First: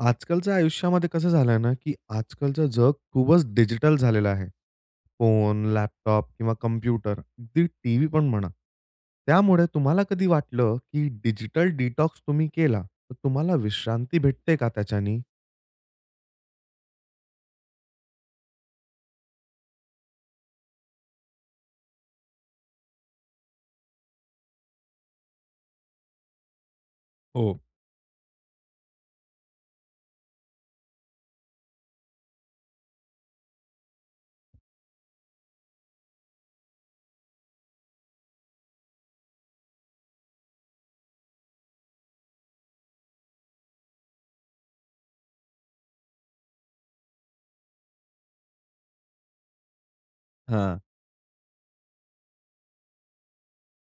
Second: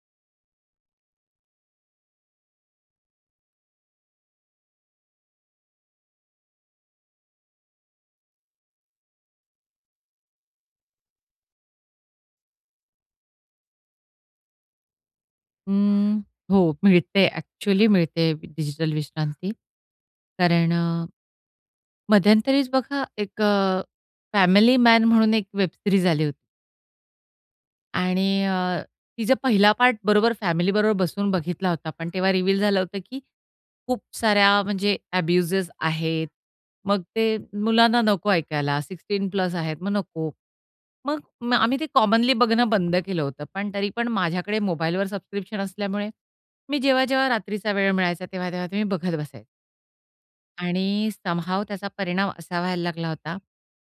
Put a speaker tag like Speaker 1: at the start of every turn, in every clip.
Speaker 1: आजकालच्या आयुष्यामध्ये कसं झालंय ना की आजकालचं जग खूपच डिजिटल झालेलं आहे. फोन, लॅपटॉप किंवा कॉम्प्युटर अगदी टीव्ही पण म्हणा. त्यामुळे तुम्हाला कधी वाटलं की डिजिटल डिटॉक्स तुम्ही केला तर तुम्हाला विश्रांती भेटते का त्याच्यानी?
Speaker 2: हं, हो. मिळते एक्चुअली मिळते डिजिटल विश्रांती. कारण मध्यंतरीच बघा एक अ, फॅमिली मॅन म्हणून एक वेबसीरीज आली होती.
Speaker 1: हो.
Speaker 2: आणि अ, तिचा पहिला पार्ट बरोबर फॅमिली बरोबर बसून बघितला होता पण तेव्हा रिवील झालं होतं की खूप साऱ्या म्हणजे एब्युजेस आहेत. मग ते मुलांना नको ऐकायला सिक्स्टीन प्लस आहेत मगं नको, मगं आम्ही ते कॉमनली बघणं बंद केलं होतं. पण तरी पण माझ्याकडे मोबाईल वर सबस्क्रिप्शन असल्यामुळे मी जेव्हा, जेव्हा रात्रीचा वेळ मिळायचा तेव्हा, तेव्हा मी बघत बसायचे.
Speaker 1: हां.
Speaker 2: आणि समहाऊ त्याचा परिणाम असा व्हायला लागला होता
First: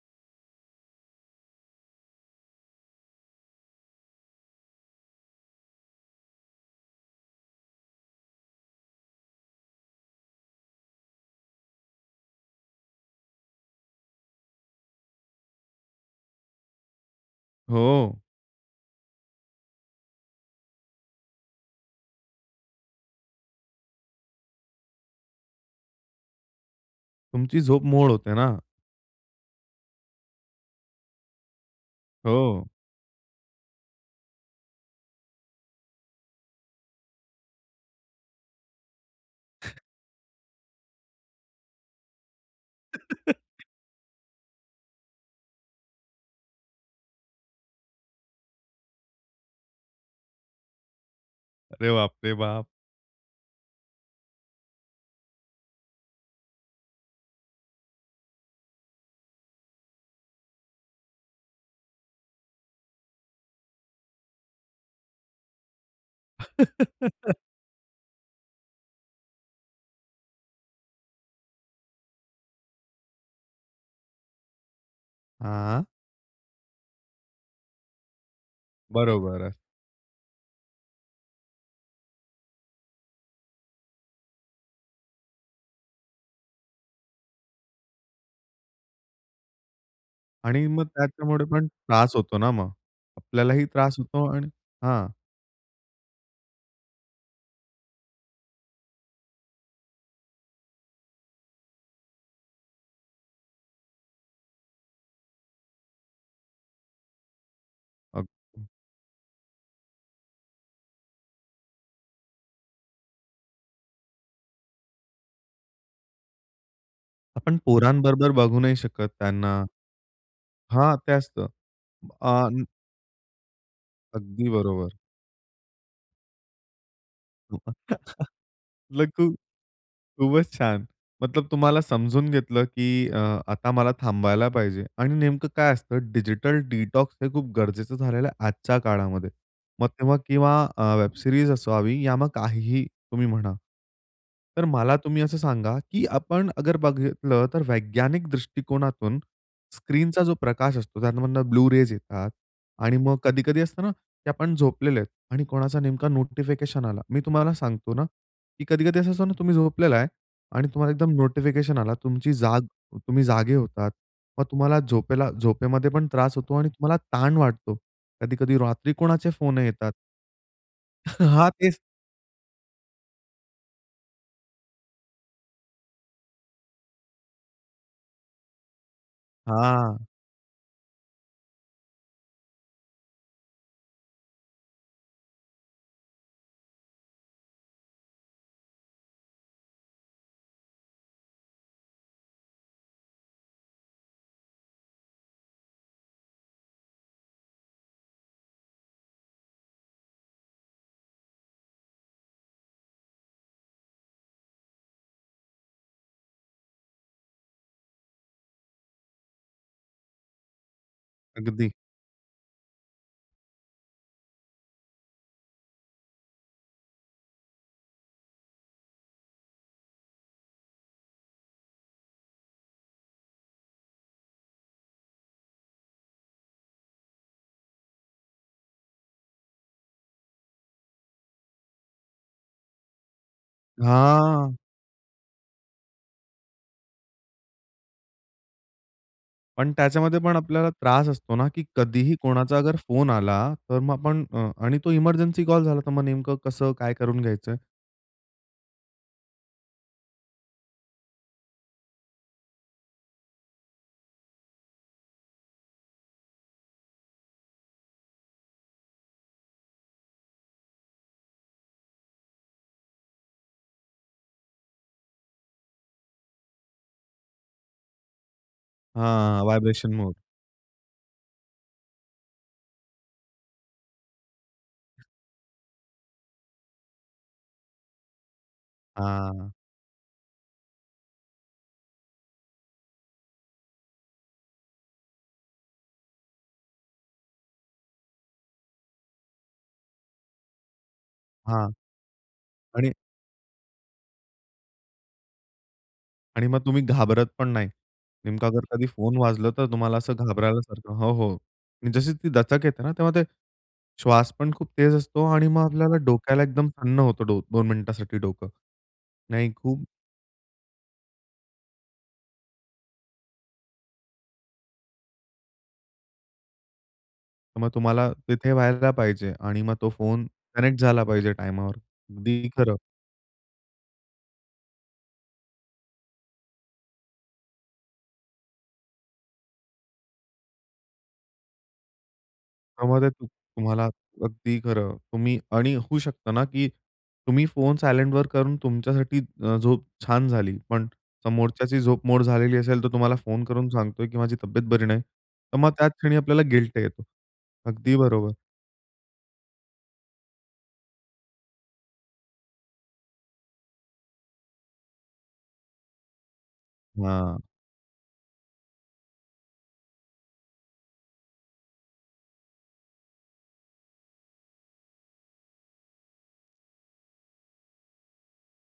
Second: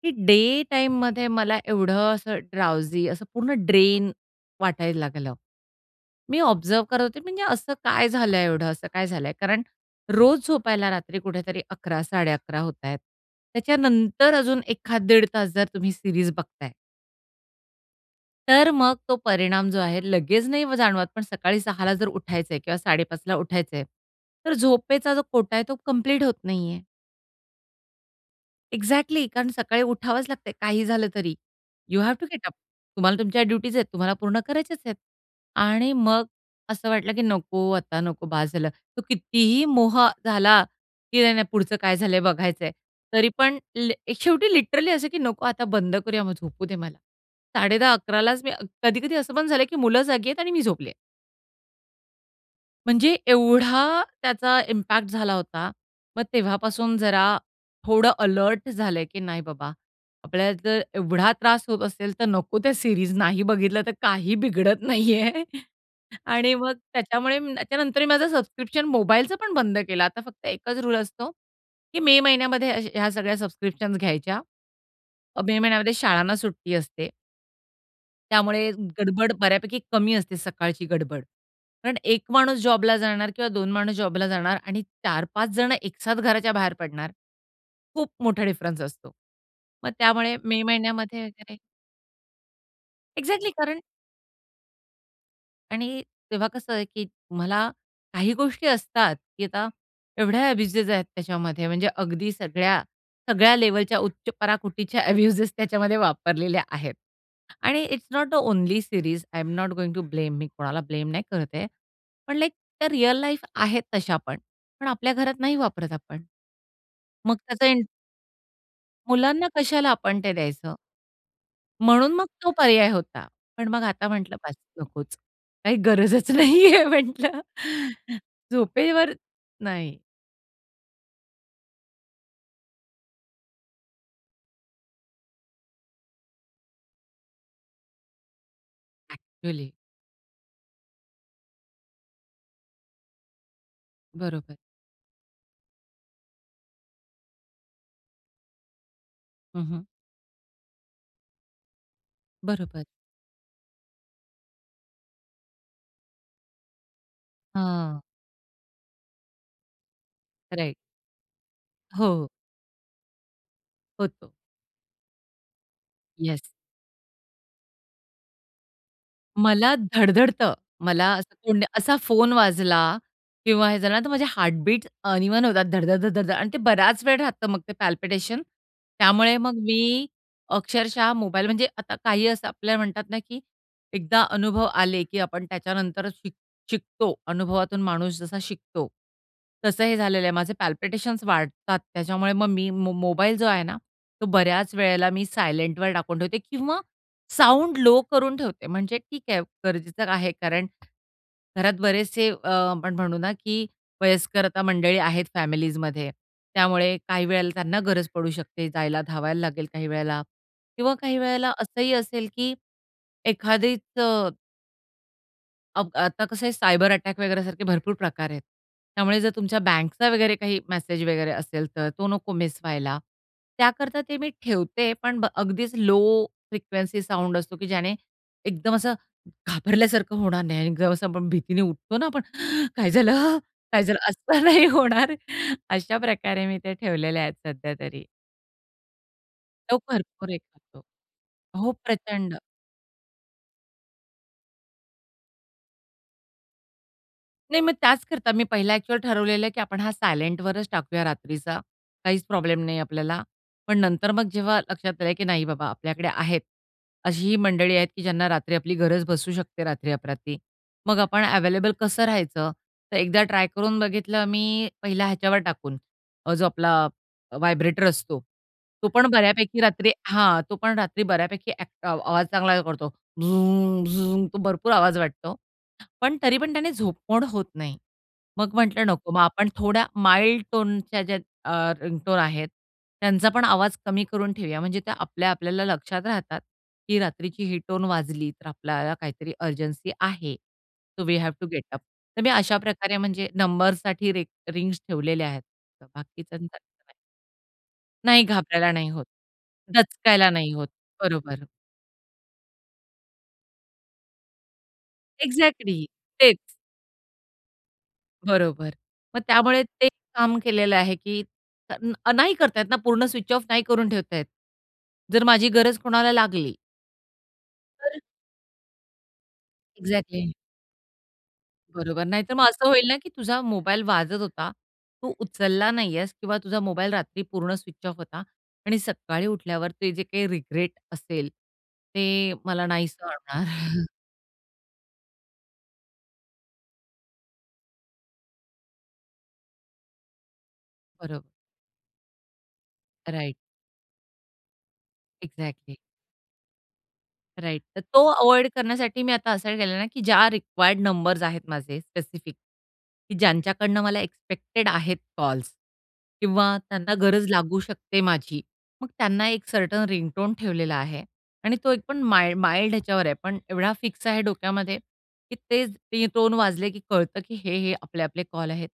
Speaker 2: की डे टाईममध्ये मला एवढं असं ड्राउजी असं पूर्ण ड्रेन वाटायला लागलं. मी ऑब्झर्व्ह करत होते म्हणजे असं काय झालंय? एवढं असं काय झालंय? कारण रोज झोपायला रात्री कुठेतरी 11-11:30 होतायेत. त्याच्यानंतर अजून एखाद दीड तास जर तुम्ही सीरीज बघताय
Speaker 1: हो.
Speaker 2: तर मग तो परिणाम जो आहे, लगेच नाही जाणवत पण सकाळी 6 ला जर उठायच आहे किंवा 5:30ला उठायच आहे. तर झोपेचा जो कोटा आहे, तो कंप्लीट होत नाही आहे.
Speaker 1: तुमची झोप मोड होते ना.
Speaker 2: एक्झॅक्टली कारण सकाळी उठावंच लागतंय काही झालं तरी. You have to get up
Speaker 1: हो.
Speaker 2: तुम्हाला तुमच्या ड्युटीज आहेत, तुम्हाला पूर्ण करायचेच आहेत. आणि मग, असं वाटलं, की नको, आता नको बस झालं. तो कितीही मोह झाला, की नाही, नाही पुढचं काय झालंय बघायच आहे, तरी पण लि शेवटी लिटरली असं, की नको आता बंद करूया मग झोपू दे मला. 10:30-11:00 लाच मी अ कधी, कधी असं पण झालंय, की मुलं जागी आहेत आणि मी झोपले.
Speaker 1: अरे बापरे बाप!
Speaker 2: म्हणजे एवढा त्याचा इम्पॅक्ट झाला होता. मग तेव्हापासून जरा, थोडं अलर्ट झालं, की नाही बाबा, आपल्याला जर एवढा त्रास होत असेल, तर नको त्या सीरीज नाही बघितलं, तर काही बिघडत नाही आहे. आणि मग त्याच्यामुळे त्याच्यानंतरही माझं सबस्क्रिप्शन मोबाईलचं पण बंद केलं. आता फक्त एकच रुळ असतो, की मे महिन्यामध्ये अ, ह्या सगळ्या सबस्क्रिप्शन्स घ्यायच्या. अ, मे
Speaker 1: हां.
Speaker 2: महिन्यामध्ये शाळांना सुट्टी असते. त्यामुळे गडबड
Speaker 1: बरोबर आहे.
Speaker 2: बऱ्यापैकी कमी असते, सकाळची गडबड. कारण 1 माणूस जॉबला जाणार किंवा 2 माणूस जॉबला जाणार आणि 4-5 जण एकसाथ घराच्या बाहेर पडणार. खूप मोठा डिफरन्स असतो. मग त्यामुळे मे
Speaker 1: आणि मग
Speaker 2: महिन्यामध्ये
Speaker 1: त्याच्यामुळे
Speaker 2: वगैरे
Speaker 1: पण त्रास होतो ना मग
Speaker 2: एक्झॅक्टली
Speaker 1: आपल्यालाही
Speaker 2: कारण
Speaker 1: त्रास होतो आणि हां.
Speaker 2: आणि तेव्हा कसं आहे की मला काही गोष्टी असतात की आता एवढ्या अ‍ॅब्यूजेस आहेत त्याच्यामध्ये म्हणजे अगदी सगळ्या सगळ्या लेव्हलच्या उच्च पराकुटीच्या अ‍ॅब्यूजेस त्याच्यामध्ये वापरलेल्या आहेत आणि इट्स नॉट द
Speaker 1: अगदी.
Speaker 2: Only series I am not going to blame. मी कोणाला ब्लेम नाही करते. पण लाइक त्या रिअल लाईफ आहेत तशा पण. पण आपल्या घरात नाही वापरत आपण. मग
Speaker 1: आपण
Speaker 2: त्याचा इन
Speaker 1: पोरांबरोबर बघू नाही शकत
Speaker 2: मुलांना
Speaker 1: त्यांना.
Speaker 2: कशाला आपण ते द्यायचं?
Speaker 1: हां ते असतं. ब
Speaker 2: म्हणून मग तो
Speaker 1: अन्
Speaker 2: पर्याय होता. पण मग आता म्हंटलं
Speaker 1: अगदी
Speaker 2: बस
Speaker 1: बरोबर.
Speaker 2: नकोच. काही गरजच नाहीये म्हंटलं,
Speaker 1: म्हटलं
Speaker 2: झोपेवर,
Speaker 1: खूप
Speaker 2: नाही.
Speaker 1: खूपच छान. मतलब तुम्हाला समजून घेतलं, की अ, आता मला थांबायला पाहिजे आणि नेमकं काय असतं डिजिटल डिटॉक्स हे खूप गरजेचं झालेलं आहे आजच्या काळामध्ये.
Speaker 2: अ‍ॅक्चुअली.
Speaker 1: मग तेव्हा किंवा अ, वेब सीरीज असावी या मग काहीही तुम्ही म्हणा.
Speaker 2: बरोबर.
Speaker 1: तर मला तुम्ही असं सांगा, की आपण अगर बघितलं तर वैज्ञानिक दृष्टिकोनातून
Speaker 2: हं, हं.
Speaker 1: स्क्रीनचा जो प्रकाश असतो, त्यामधनं ब्लू रेज येतात
Speaker 2: बरोबर.
Speaker 1: आणि मग कधी-कधी असतो ना, की आपण झोपलेले आहेत आणि कोणाचा नेमका नोटिफिकेशन आला. मी तुम्हाला सांगतो
Speaker 2: हां.
Speaker 1: ना, की कधी-कधी असं असतं ना, तुम्ही झोपलेला आहे आणि
Speaker 2: राइट.
Speaker 1: तुम्हाला एकदम नोटिफिकेशन आला.
Speaker 2: हो.
Speaker 1: तुमची जाग तुम्ही जागे होतात
Speaker 2: होतो.
Speaker 1: मग तुम्हाला झोपेला झोपेमध्ये पण त्रास
Speaker 2: येस.
Speaker 1: होतो आणि तुम्हाला ताण वाटतो. कधी-कधी रात्री कोणाचे फोन
Speaker 2: मला
Speaker 1: येतात.
Speaker 2: धडधडतं. मला असं
Speaker 1: हां,
Speaker 2: फोन
Speaker 1: तेच.
Speaker 2: असा फोन वाजला किंवा हे झालं ना, तर माझे हार्टबीट अनइवन होतात. धड-धड धड-धड धड आणि ते बराच वेळ राहतं मग ते पल्पिटेशन. त्यामुळे मग मी
Speaker 1: हां.
Speaker 2: अक्षरशः मोबाईल म्हणजे आता काही असं आपल्याला म्हणतात ना, की एकदा अनुभव आले, की आपण त्याच्यानंतरच शिक शिकतो. अनुभवातून माणूस जसा शिकतो, तसं हे झालेलं आहे. माझे पल्पिटेशन्स वाढतात त्याच्यामुळे मग मी म मोबाईल जो आहे ना, तो बऱ्याच वेळेला मी सायलेंटवर टाकून ठेवते किंवा साऊंड लो करून ठेवते म्हणजे ठीक आहे, गरजेचं आहे कारण घरात बरेचसे अ, आपण म्हणू ना, की वयस्कर आता मंडळी आहेत फॅमिलीजमध्ये, त्यामुळे काही वेळेला त्यांना गरज पडू शकते जायला, धावायला लागेल काही वेळेला किंवा काही वेळेला
Speaker 1: अगदी.
Speaker 2: असंही असेल, की एखादीचं अब आता कसं आहे, सायबर अटॅक वगैरे सारखे भरपूर प्रकार आहेत. त्यामुळे जर तुमच्या बँकचा वगैरे काही मेसेज वगैरे असेल, तर तो नको मिस व्हायला. त्याकरता ते मी ठेवते पण ब अगदीच लो फ्रिक्वेन्सी साउंड असतो, की ज्याने एकदम असं घाबरल्यासारखं होणार नाही आणि जर असं आपण भीतीने उठतो ना आपण काय झालं? काय झालं? असं
Speaker 1: हां.
Speaker 2: नाही होणार. अशाप्रकारे मी ते ठेवलेले आहेत सध्यातरी.
Speaker 1: पण
Speaker 2: तो
Speaker 1: त्याच्यामध्ये
Speaker 2: भरपूर
Speaker 1: पण
Speaker 2: हे
Speaker 1: आपल्याला
Speaker 2: करतो.
Speaker 1: त्रास असतो ना, की
Speaker 2: हो,
Speaker 1: कधीही
Speaker 2: प्रचंड.
Speaker 1: कोणाचा अगर फोन आला, तर मग आपण अ, आणि तो एमर्जन्सी कॉल झाला. तर मग नेमकं कसं? काय करून घ्यायचंय?
Speaker 2: नाही. मग त्याचकरता मी पहिला ॲक्चुअल ठरवलेलं आहे, की आपण हा सायलेंटवरच टाकूया रात्रीचा. काहीच प्रॉब्लेम नाही आपल्याला. पण नंतर मग जेव्हा लक्षात आलं, की नाही बाबा, आपल्याकडे आहेत. अशीही मंडळी आहेत, की ज्यांना रात्री आपली गरज भासू शकते रात्री-अपरात्री. मग आपण अवेलेबल कसं राहायचं? तर एकदा ट्राय करून बघितलं मी पहिला ह्याच्यावर टाकून, जो आपला व्हायब्रेटर असतो. तो
Speaker 1: हां,
Speaker 2: पण
Speaker 1: हां,
Speaker 2: बऱ्यापैकी रात्री
Speaker 1: व्हायब्रेशन मोड.
Speaker 2: हां. तो पण रात्री बऱ्यापैकी अक आवाज चांगला करतो. झूम-झूम तो भरपूर आवाज वाटतो. पण तरी पण त्याने झोपमोड होत नाही. मग म्हटलं नको मग आपण
Speaker 1: आ
Speaker 2: थोड्या माईल्ड टोनच्या ज्या अ, रिंगटोन आहेत, त्यांचा पण आवाज कमी करून ठेवूया म्हणजे त्या आपल्या आपल्याला लक्षात राहतात, की रात्रीची ही टोन वाजली, तर आपल्याला काहीतरी अर्जन्सी आहे. So we have to get
Speaker 1: हां.
Speaker 2: अप. तर मी
Speaker 1: आणि
Speaker 2: अशाप्रकारे म्हणजे नंबरसाठी रि रिंग्स ठेवलेले आहेत.
Speaker 1: आणि
Speaker 2: बाकीच्यांचं
Speaker 1: मग तुम्ही
Speaker 2: [unintelligible]
Speaker 1: घाबरत पण नाही.
Speaker 2: नाही.
Speaker 1: नेमकं अगर
Speaker 2: घाबरायला
Speaker 1: कधी
Speaker 2: नाही होत.
Speaker 1: फोन वाजलं, तर तुम्हाला असं
Speaker 2: दचकायला नाही होत.
Speaker 1: घाबरल्यासारखं हो, हो.
Speaker 2: बरोबर.
Speaker 1: म्हणजे जशी ती दचक येते ना, तेव्हा ते श्वास पण खूप तेज असतो आणि मग
Speaker 2: एक्झॅक्टली
Speaker 1: आपल्याला
Speaker 2: तेच.
Speaker 1: डोक्याला एकदम सन्न होतं दो 2 मिनिटासाठी डोकं.
Speaker 2: बरोबर. मग
Speaker 1: नाही,
Speaker 2: त्यामुळे
Speaker 1: खूप
Speaker 2: ते काम केलेलं आहे, की तर अ, नाही करता येत ना, पूर्ण स्विच ऑफ नाही करून ठेवता येत. जर माझी गरज कोणाला लागली
Speaker 1: तर मग
Speaker 2: [unintelligible]
Speaker 1: तुम्हाला तिथे व्हायला पाहिजे. आणि मग तो फोन
Speaker 2: एक्झॅक्टली.
Speaker 1: कनेक्ट झाला पाहिजे टाइमावर.
Speaker 2: बरोबर. नाही तर मग
Speaker 1: अगदी
Speaker 2: असं
Speaker 1: खरं.
Speaker 2: होईल ना, की तुझा मोबाईल वाजत होता. तू उचलला नाही आहेस. किंवा तुझा मोबाईल रात्री पूर्ण स्विच ऑफ होता. आणि सकाळी उठल्यावर ते जे काही रिग्रेट असेल, ते मला नाही
Speaker 1: त्यामध्ये तुम
Speaker 2: सोडणार.
Speaker 1: तुम्हाला, अगदी खरं. तुम्ही आणि होऊ शकतं ना, की तुम्ही फोन सायलेंटवर करून तुमच्यासाठी अ, झोप छान झाली. पण
Speaker 2: बरं.
Speaker 1: समोरच्याची झोप मोड झालेली असेल तर तुम्हाला
Speaker 2: राइट.
Speaker 1: फोन करून सांगतोय, की माझी तब्येत बरी नाही, तर मग
Speaker 2: एक्झॅक्टली.
Speaker 1: त्याच क्षणी आपल्याला गिल्ट येतो.
Speaker 2: राइट. तर
Speaker 1: अगदी
Speaker 2: तो
Speaker 1: बरोबर.
Speaker 2: अव्हॉइड करण्यासाठी मी आता असं केलं ना, की ज्या रिक्वायर्ड नंबर्स आहेत माझे स्पेसिफिक, की ज्यांच्याकडनं मला एक्सपेक्टेड आहेत कॉल्स. किंवा त्यांना गरज
Speaker 1: हां.
Speaker 2: लागू शकते माझी. मग त्यांना एक सर्टन रिंगटोन ठेवलेला आहे. आणि तो एक पण माई माईल्ड ह्याच्यावर आहे पण एवढा फिक्स आहे डोक्यामध्ये, की तेच रिंगटोन वाजले, की कळतं की हे, हे आपले आपले कॉल आहेत.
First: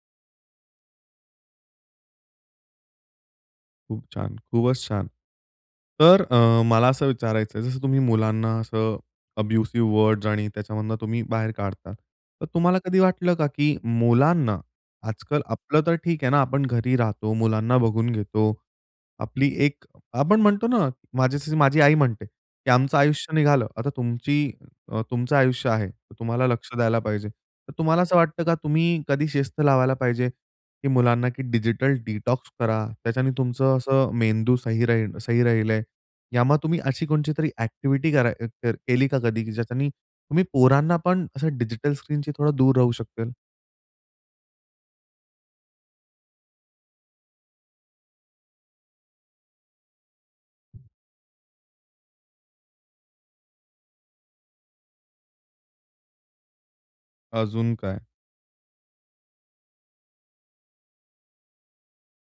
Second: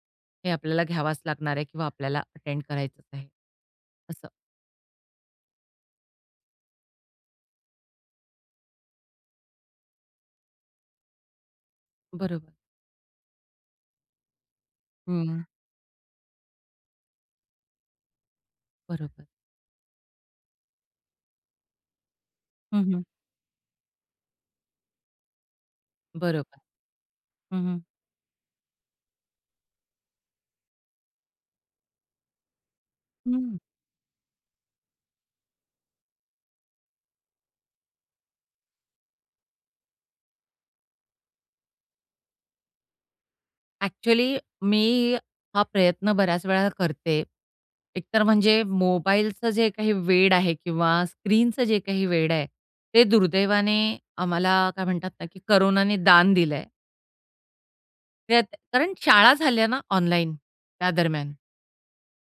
Speaker 2: हे आपल्याला घ्यावाच लागणार आहे किंवा आपल्याला अटेंड करायचंच आहे.
Speaker 1: खूप
Speaker 2: असं.
Speaker 1: छान. खूपच छान. तर अ, मला असं विचारायचंय जसं तुम्ही मुलांना असं अब्युसिव वर्ड्स आणि त्याच्यामधून तुम्ही बाहेर काढता. तर
Speaker 2: बरोबर.
Speaker 1: तुम्हाला कधी वाटलं का, की मुलांना,
Speaker 2: हं.
Speaker 1: आजकाल आपलं तर ठीक आहे ना, आपण घरी राहतो मुलांना बघून घेतो.
Speaker 2: बरोबर.
Speaker 1: आपली एक आपण म्हणतो ना माझ्यासाठी माझी आई म्हणते, की
Speaker 2: हं,
Speaker 1: "आमचं
Speaker 2: हं.
Speaker 1: आयुष्य निघालं आता तुमची अ, तुमचं आयुष्य आहे,
Speaker 2: बरोब
Speaker 1: तुम्हाला लक्ष द्यायला पाहिजे."
Speaker 2: हं,
Speaker 1: तर
Speaker 2: हं.
Speaker 1: तुम्हाला असं वाटतं का? तुम्ही कधी शिस्त लावायला पाहिजे? की मुलांना की डिजिटल डिटॉक्स करा त्याच्याने
Speaker 2: हं.
Speaker 1: तुमचं अस मेंदू सही राहील सही राहिलय. यामुळे तुम्ही अशी कोणची तरी ॲक्टिव्हिटी करा अ, कर केली का कधी ज्याच्याने तुम्ही पोरांना पण असं डिजिटल स्क्रीनशी थोडा दूर राहू शकेल?
Speaker 2: ॲक्चुअली मी हा प्रयत्न बऱ्याच वेळा करते. एकतर म्हणजे मोबाईलचं जे काही वेड आहे किंवा स्क्रीनचं जे काही वेड आहे. ते दुर्दैवाने आम्हाला काय म्हणतात ना, की कोरोनाने दान दिलं आहे.
Speaker 1: अजून काय?
Speaker 2: त्यात कारण शाळा झाल्या ना ऑनलाईन, त्या दरम्यान.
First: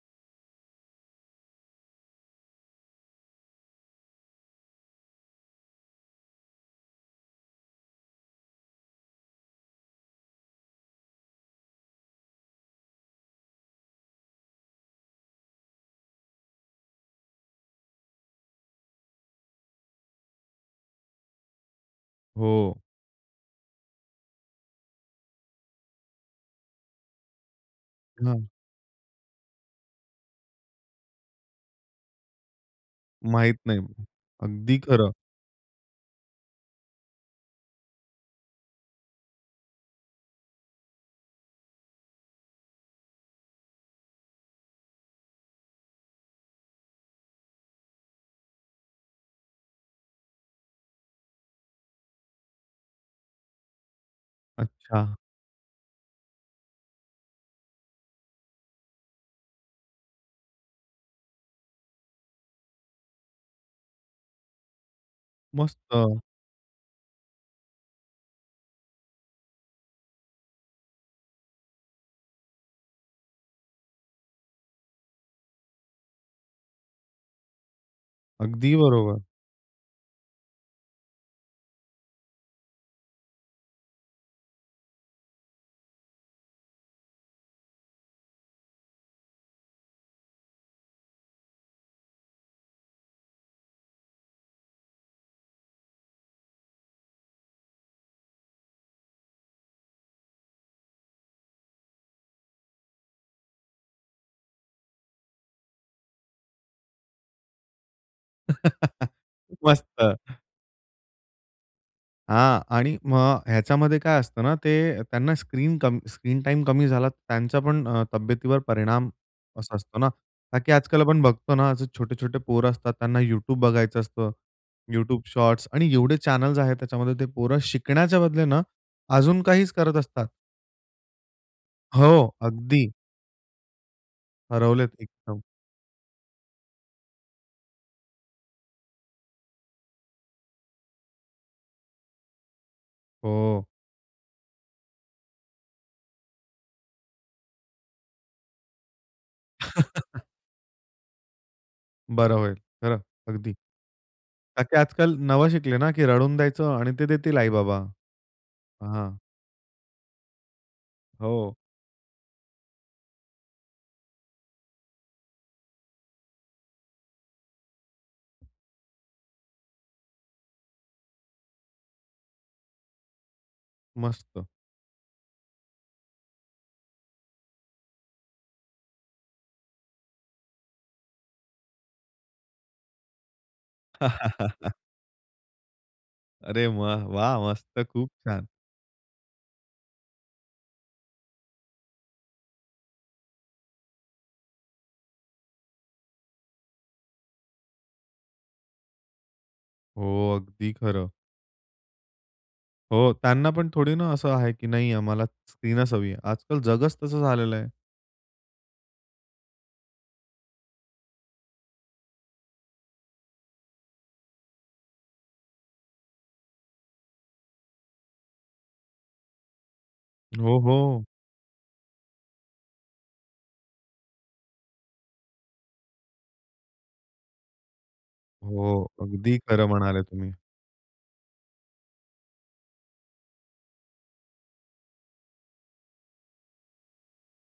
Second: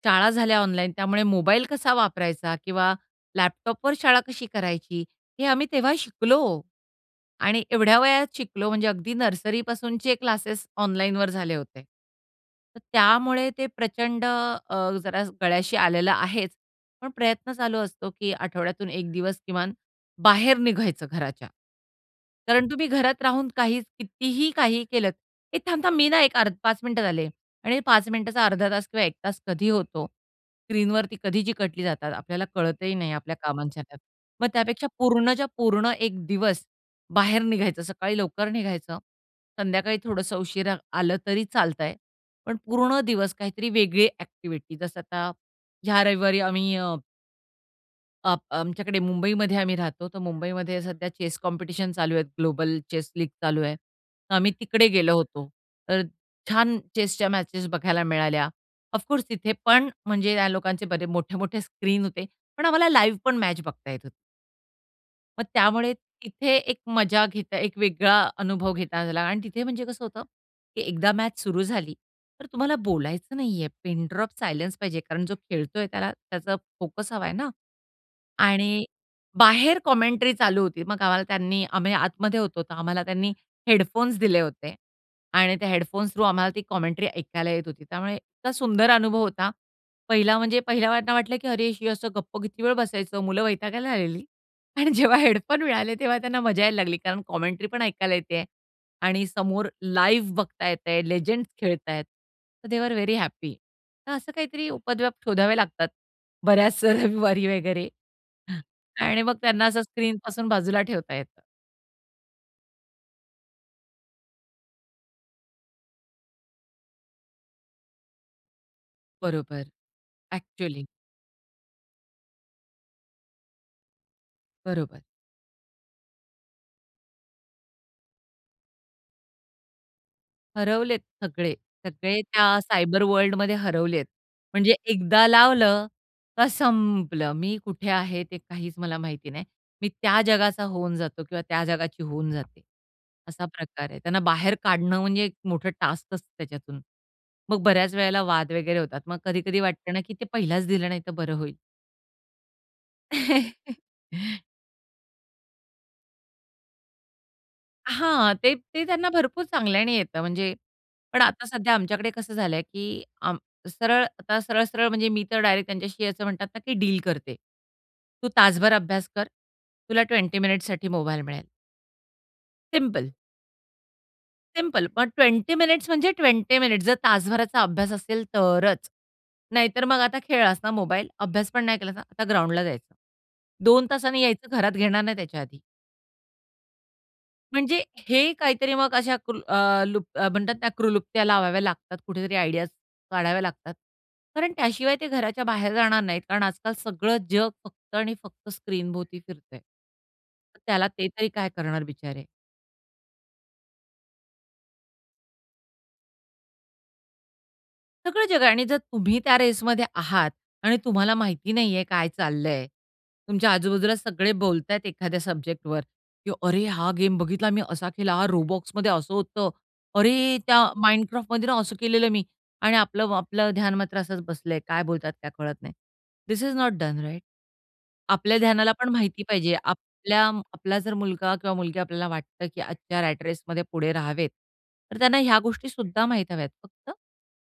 Speaker 2: शाळा झाल्या ऑनलाईन. त्यामुळे मोबाईल कसा वापरायचा किंवा लॅपटॉपवर शाळा कशी करायची हे आम्ही तेव्हा शिकलो आणि एवढ्या वयात शिकलो म्हणजे अगदी नर्सरीपासूनचे क्लासेस ऑनलाईनवर झाले होते. तर त्यामुळे ते प्रचंड अ, जरा गळ्याशी आलेलं आहेच. पण प्रयत्न चालू असतो, की आठवड्यातून एक दिवस किमान बाहेर निघायचं घराच्या. कारण
Speaker 1: हो.
Speaker 2: तुम्ही घरात राहून काहीच कितीही काही केलत, "ए थांब थांब मी ना एक अर 5 मिनिटात आले." आणि 5 मिनिटाचा
Speaker 1: हां.
Speaker 2: अर्धा तास किंवा 1 तास कधी होतो, स्क्रीनवरती कधी चिकटली जातात आपल्याला कळतही नाही आपल्या
Speaker 1: माहित नाही.
Speaker 2: कामांच्या त्यात. मग
Speaker 1: अगदी
Speaker 2: त्यापेक्षा
Speaker 1: खरं.
Speaker 2: पूर्णच्या पूर्ण एक दिवस बाहेर निघायचं सकाळी लवकर निघायचं. संध्याकाळी थोडंसं उशिरा आलं तरी चालतं आहे. पण पूर्ण दिवस काहीतरी वेगळी ॲक्टिव्हिटी, जसं आता ह्या रविवारी आम्ही अ आप आमच्याकडे मुंबईमध्ये आम्ही राहतो, तर मुंबईमध्ये सध्या चेस कॉम्पिटिशन चालू आहेत. ग्लोबल चेस लीग चालू आहे. तर आम्ही तिकडे गेलो
Speaker 1: अच्छा.
Speaker 2: होतो. तर छान चेसच्या मॅचेस बघायला मिळाल्या. ऑफकोर्स तिथे पण म्हणजे त्या लोकांचे बरेच मोठे-मोठे स्क्रीन होते. पण आम्हाला लाईव्ह पण मॅच बघता येत होती. मग
Speaker 1: मस्त.
Speaker 2: त्यामुळे तिथे एक मजा घेता एक वेगळा अनुभव घेता आला आणि तिथे म्हणजे कसं होतं, की एकदा मॅच सुरू झाली, तर तुम्हाला बोलायचं नाही आहे. पिन ड्रॉप सायलेन्स पाहिजे. कारण जो खेळतोय त्याला त्याचा फोकस हवाय ना.
Speaker 1: अगदी
Speaker 2: आणि
Speaker 1: बरोबर.
Speaker 2: बाहेर कॉमेंट्री चालू होती. मग आम्हाला त्यांनी आम्ही आतमध्ये होतो. तर आम्हाला त्यांनी हेडफोन्स दिले होते आणि त्या हेडफोन्स थ्रू आम्हाला ती कॉमेंट्री ऐकायला येत होती. त्यामुळे इतका सुंदर अनुभव होता. पहिला म्हणजे पहिले आम्हाला तर वाटलं, की "अरे, हे असं गप्प किती वेळ बसायचं?" मुलं वैतागायला आलेली आणि जेव्हा हेडफोन मिळाले, तेव्हा त्यांना मजा यायला लागली कारण कॉमेंट्री पण ऐकायला येतय आणि समोर लाईव्ह बघता येतय. लेजेंड्स खेळत आहेत. So they are very happy. तर असं काहीतरी उपद्व्याप शोधावे लागतात. बऱ्याच रविवारी वगैरे. हां. आणि मग त्यांना असं
Speaker 1: मस्त.
Speaker 2: स्क्रीनपासून बाजूला ठेवता येतं.
Speaker 1: हां आणि मग ह्याच्यामध्ये काय असतं ना, ते त्यांना स्क्रीन कम स्क्रीन टाईम कमी झाला, त्यांचा पण अ, तब्येतीवर परिणाम
Speaker 2: बरोबर.
Speaker 1: असा असतो ना. का की
Speaker 2: एक्चुअली.
Speaker 1: आजकाल आपण बघतो ना, छोटे-छोटे पोरं असतात त्यांना YouTube बघायचं असतं.
Speaker 2: बरोबर.
Speaker 1: YouTube Shorts आणि एवढे चॅनल्स आहेत त्याच्यामध्ये. ते पोरं शिकण्याच्या बदले ना अजून काहीच करत असतात.
Speaker 2: हरवलेत सगळे. सगळे
Speaker 1: हो,
Speaker 2: त्या
Speaker 1: अगदी.
Speaker 2: सायबरवर्ल्ड मध्ये हरवलेयत. म्हणजे
Speaker 1: हरवलेत
Speaker 2: एकदा
Speaker 1: एकदम.
Speaker 2: लावलं तर संपलं. मी कुठे आहे ते काहीच मला माहिती नाही. मी त्या जगाचा होऊन जातो किंवा त्या जगाची होऊन जाते, असा
Speaker 1: हो.
Speaker 2: प्रकार आहे. त्यांना बाहेर काढणं म्हणजे एक मोठं टास्कच त्याच्यातून. मग बऱ्याच वेळेला वाद वगैरे होतात. मग कधी-कधी वाटतं ना की ते पहिलाच दिलं नाही तर बरं होईल.
Speaker 1: बरं होईल. खरं अगदी. का की आजकाल नवं शिकले ना, की रडून द्यायचं आणि ते देतील आई-बाबा,
Speaker 2: हां, ते ते त्यांना
Speaker 1: हां.
Speaker 2: भरपूर चांगल्याने येतं म्हणजे पण आता
Speaker 1: हो.
Speaker 2: सध्या आमच्याकडे कसं झालंय की आम सरळ आता सरळ-सरळ म्हणजे मी तर डायरेक्ट त्यांच्याशी असं म्हणतात ना की डील करते. तू तासभर अभ्यास कर, तुला 20 मिनिट्ससाठी मोबाईल मिळेल. सिंपल.
Speaker 1: मस्त.
Speaker 2: सिंपल पण 20 मिनीट्स म्हणजे 20 मिनिट्स, जर तासभराचा अभ्यास असेल तरच. नाहीतर मग आता खेळलास ना मोबाईल, अभ्यास पण नाही केलास ना. आता ग्राउंडला जायचं. 2 तासांनी यायचं, घरात घेणार नाही त्याच्या आधी.
Speaker 1: अरे वाह! वाह!
Speaker 2: म्हणजे
Speaker 1: मस्त! खूप
Speaker 2: हे
Speaker 1: छान!
Speaker 2: काहीतरी मग अशा कुल अ, लु अ, म्हणतात ना, क्लृप्त्या लावाव्या लागतात कुठेतरी, आयडियाज काढाव्या लागतात. कारण त्याशिवाय ते घराच्या बाहेर जाणार नाहीत. कारण आजकाल सगळं जग फक्त आणि फक्त स्क्रीनभोवती फिरतय.
Speaker 1: हो,
Speaker 2: तर
Speaker 1: अगदी
Speaker 2: त्याला ते
Speaker 1: खरं.
Speaker 2: तरी काय करणार बिचारे!
Speaker 1: हो, त्यांना पण थोडी ना असं आहे, की नाही आम्हाला स्क्रीनच हवी आहे. आजकाल जगचं तसं झालेलं आहे.
Speaker 2: सगळं जग आहे आणि जर तुम्ही त्या रेसमध्ये आहात आणि तुम्हाला माहिती नाही आहे काय चाललंय, तुमच्या आजूबाजूला सगळे बोलत आहेत एखाद्या सब्जेक्टवर, की "अरे! हा गेम बघितला मी, असा केलं. हा Robloxमध्ये असं होतं. अरे! त्या
Speaker 1: हो, हो!
Speaker 2: Minecraftमध्ये ना असं केलेलं मी." आणि आपलं म आपलं ध्यान मात्र असच बसलंय, काय बोलत आहेत त्या कळत नाही. This is not done, right? आपल्या ध्यानाला
Speaker 1: हो,
Speaker 2: पण माहिती
Speaker 1: अगदी
Speaker 2: पाहिजे
Speaker 1: खरं म्हणाले
Speaker 2: आपल्या
Speaker 1: तुम्ही.
Speaker 2: आपला जर मुलगा किंवा मुलगी आपल्याला वाटतं की आजच्या रॅट रेसमध्ये पुढे राहावेत, तर त्यांना ह्या गोष्टी सुद्धा माहित हव्यात फक्त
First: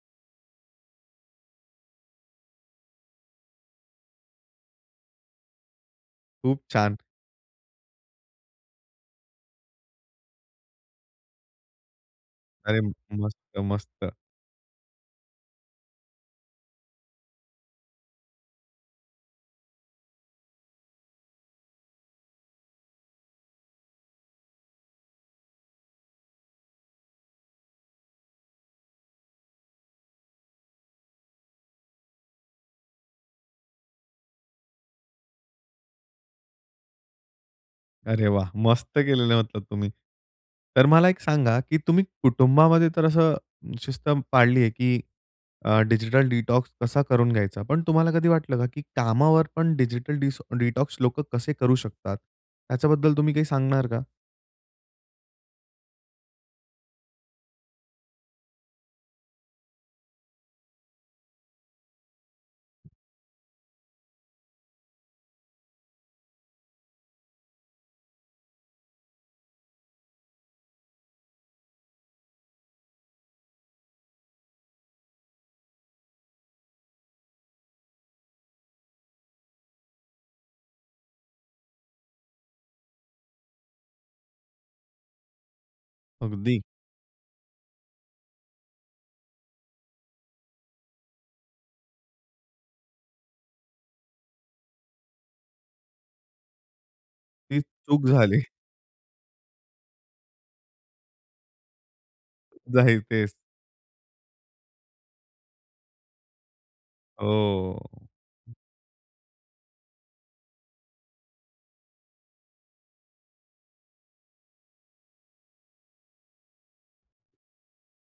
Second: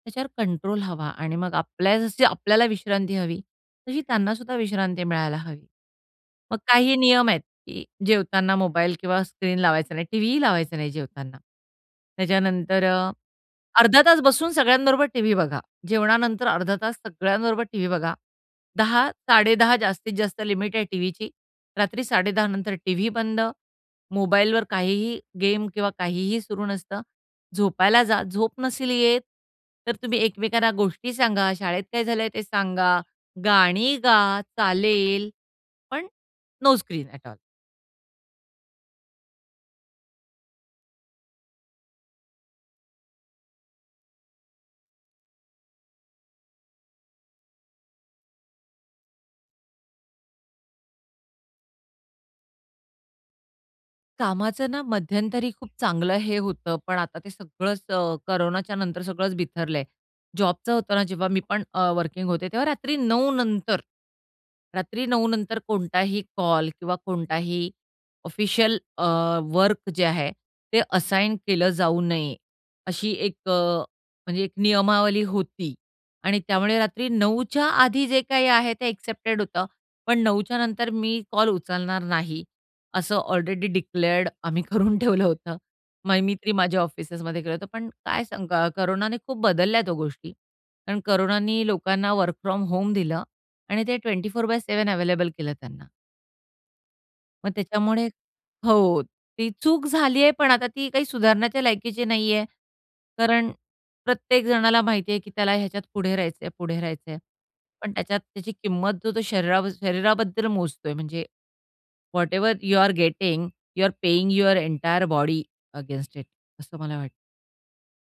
Speaker 2: त्याच्यावर कंट्रोल हवा आणि मग आपल्या जशी आपल्याला विश्रांती हवी, तशी त्यांना सुद्धा विश्रांती मिळायला हवी. मग
Speaker 1: खूप
Speaker 2: काही
Speaker 1: छान!
Speaker 2: नियम आहेत, की जेवतांना मोबाईल किंवा स्क्रीन लावायचा नाही, टी-व्हीही लावायचा नाही, जेवतांना.
Speaker 1: अरे!
Speaker 2: त्याच्यानंतर अ,
Speaker 1: मस्त,
Speaker 2: अर्धा
Speaker 1: मस्त!
Speaker 2: तास बसून सगळ्यांबरोबर टी-व्ही बघा. जेवणानंतर अर्धा तास सगळ्यांबरोबर टी-व्ही बघा. 10:00, 10:30 जास्तीत जास्त लिमिट आहे टीव्हीची. रात्री 10:30 नंतर टी-व्ही बंद. मोबाईलवर काहीही गेम किंवा काहीही सुरू नसतं. झोपायला जा झोप नसेल येत, तर तुम्ही एकमेकांना गोष्टी सांगा, शाळेत काय झालंय ते सांगा, गाणी गा, चालेल, पण नो स्क्रीन ऍट ऑल.
Speaker 1: अरे वाह! मस्त केलेलं आहे मतलब तुम्ही. तर मला एक सांगा, की तुम्ही कुटुंबामध्ये तर असं शिस्त पाळली आहे, की अ, डिजिटल डिटॉक्स कसा करून घ्यायचा, पण तुम्हाला कधी वाटलं का, की कामावर पण डिजिटल डिसॉ डिटॉक्स लोकं कसे करू शकतात? त्याच्याबद्दल तुम्ही काही सांगणार का?
Speaker 2: कामाचं ना मध्यंतरी खूप चांगलं हे होतं. पण आता ते सगळंच अ, कोरोनाच्या नंतर सगळंच बिथरलंय. जॉबचं होतं ना जेव्हा मी पण अ, वर्किंग होते, तेव्हा रात्री 9:00 नंतर, रात्री 9:00 नंतर कोणताही कॉल किंवा कोणताही ऑफिशियल अ, वर्क जे आहे, ते असाइन केलं जाऊ नये, अशी एक अ, म्हणजे एक नियमावली होती आणि त्यामुळे रात्री 9:00च्या आधी जे काही आहे ते एक्सेप्टेड होतं, पण 9:00च्या नंतर मी कॉल उचलणार नाही असं ऑलरेडी डिक्लेअर्ड आम्ही करून ठेवलं होतं. मय मी तरी
Speaker 1: अगदी.
Speaker 2: माझ्या ऑफिसेसमध्ये केलं होतं. पण काय सांगा कोरोनाने खूप बदलल्यात हो गोष्टी. कारण कोरोनानी लोकांना वर्क फ्रॉम होम दिलं आणि ते 24/7 अवेलेबल केलं त्यांना. मग
Speaker 1: तीच
Speaker 2: त्याच्यामुळे
Speaker 1: चूक झाली.
Speaker 2: हो. ती चूक झाली आहे. पण आता ती काही सुधारण्याच्या लायकीची नाहीये.
Speaker 1: जाही तेच.
Speaker 2: कारण प्रत्येक जणाला माहिती आहे, की त्याला ह्याच्यात पुढे राहायचंय, पुढे राहायचंय.
Speaker 1: ओह!
Speaker 2: पण त्याच्यात त्याची किंमत जर तो शरीरा शरीराबद्दल मोजतोय म्हणजे whatever you are getting, you are paying your entire body against it, असं मला वाटतं.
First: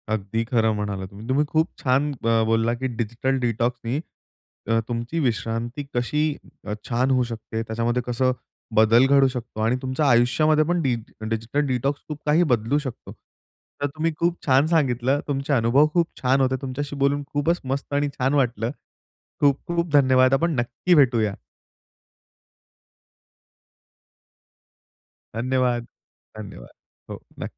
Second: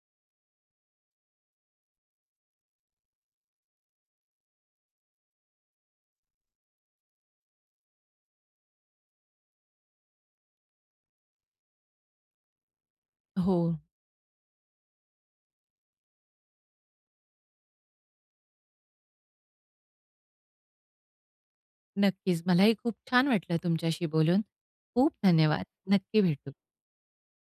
Speaker 1: अगदी खरं म्हणालात. तुम्ही खूप छान ब बोलला, की डिजिटल डिटॉक्सनी, अ, तुमची विश्रांती कशी अ, छान होऊ शकते. त्याच्यामध्ये कसं बदल घडू शकतो आणि तुमच्या आयुष्यामध्ये पण डिज डिजिटल डिटॉक्स खूप काही बदलू शकतो.
Speaker 2: हो.
Speaker 1: तर तुम्ही खूप छान सांगितलं. तुमचे अनुभव खूप छान होते. तुमच्याशी बोलून खूपच मस्त आणि छान वाटलं. खूप खूप धन्यवाद. आपण नक्की भेटूया.
Speaker 2: नक्कीच. मलाही खूप छान वाटलं तुमच्याशी बोलून. खूप धन्यवाद.
Speaker 1: धन्यवाद,
Speaker 2: नक्की भेटू.
Speaker 1: धन्यवाद. हो. नक्क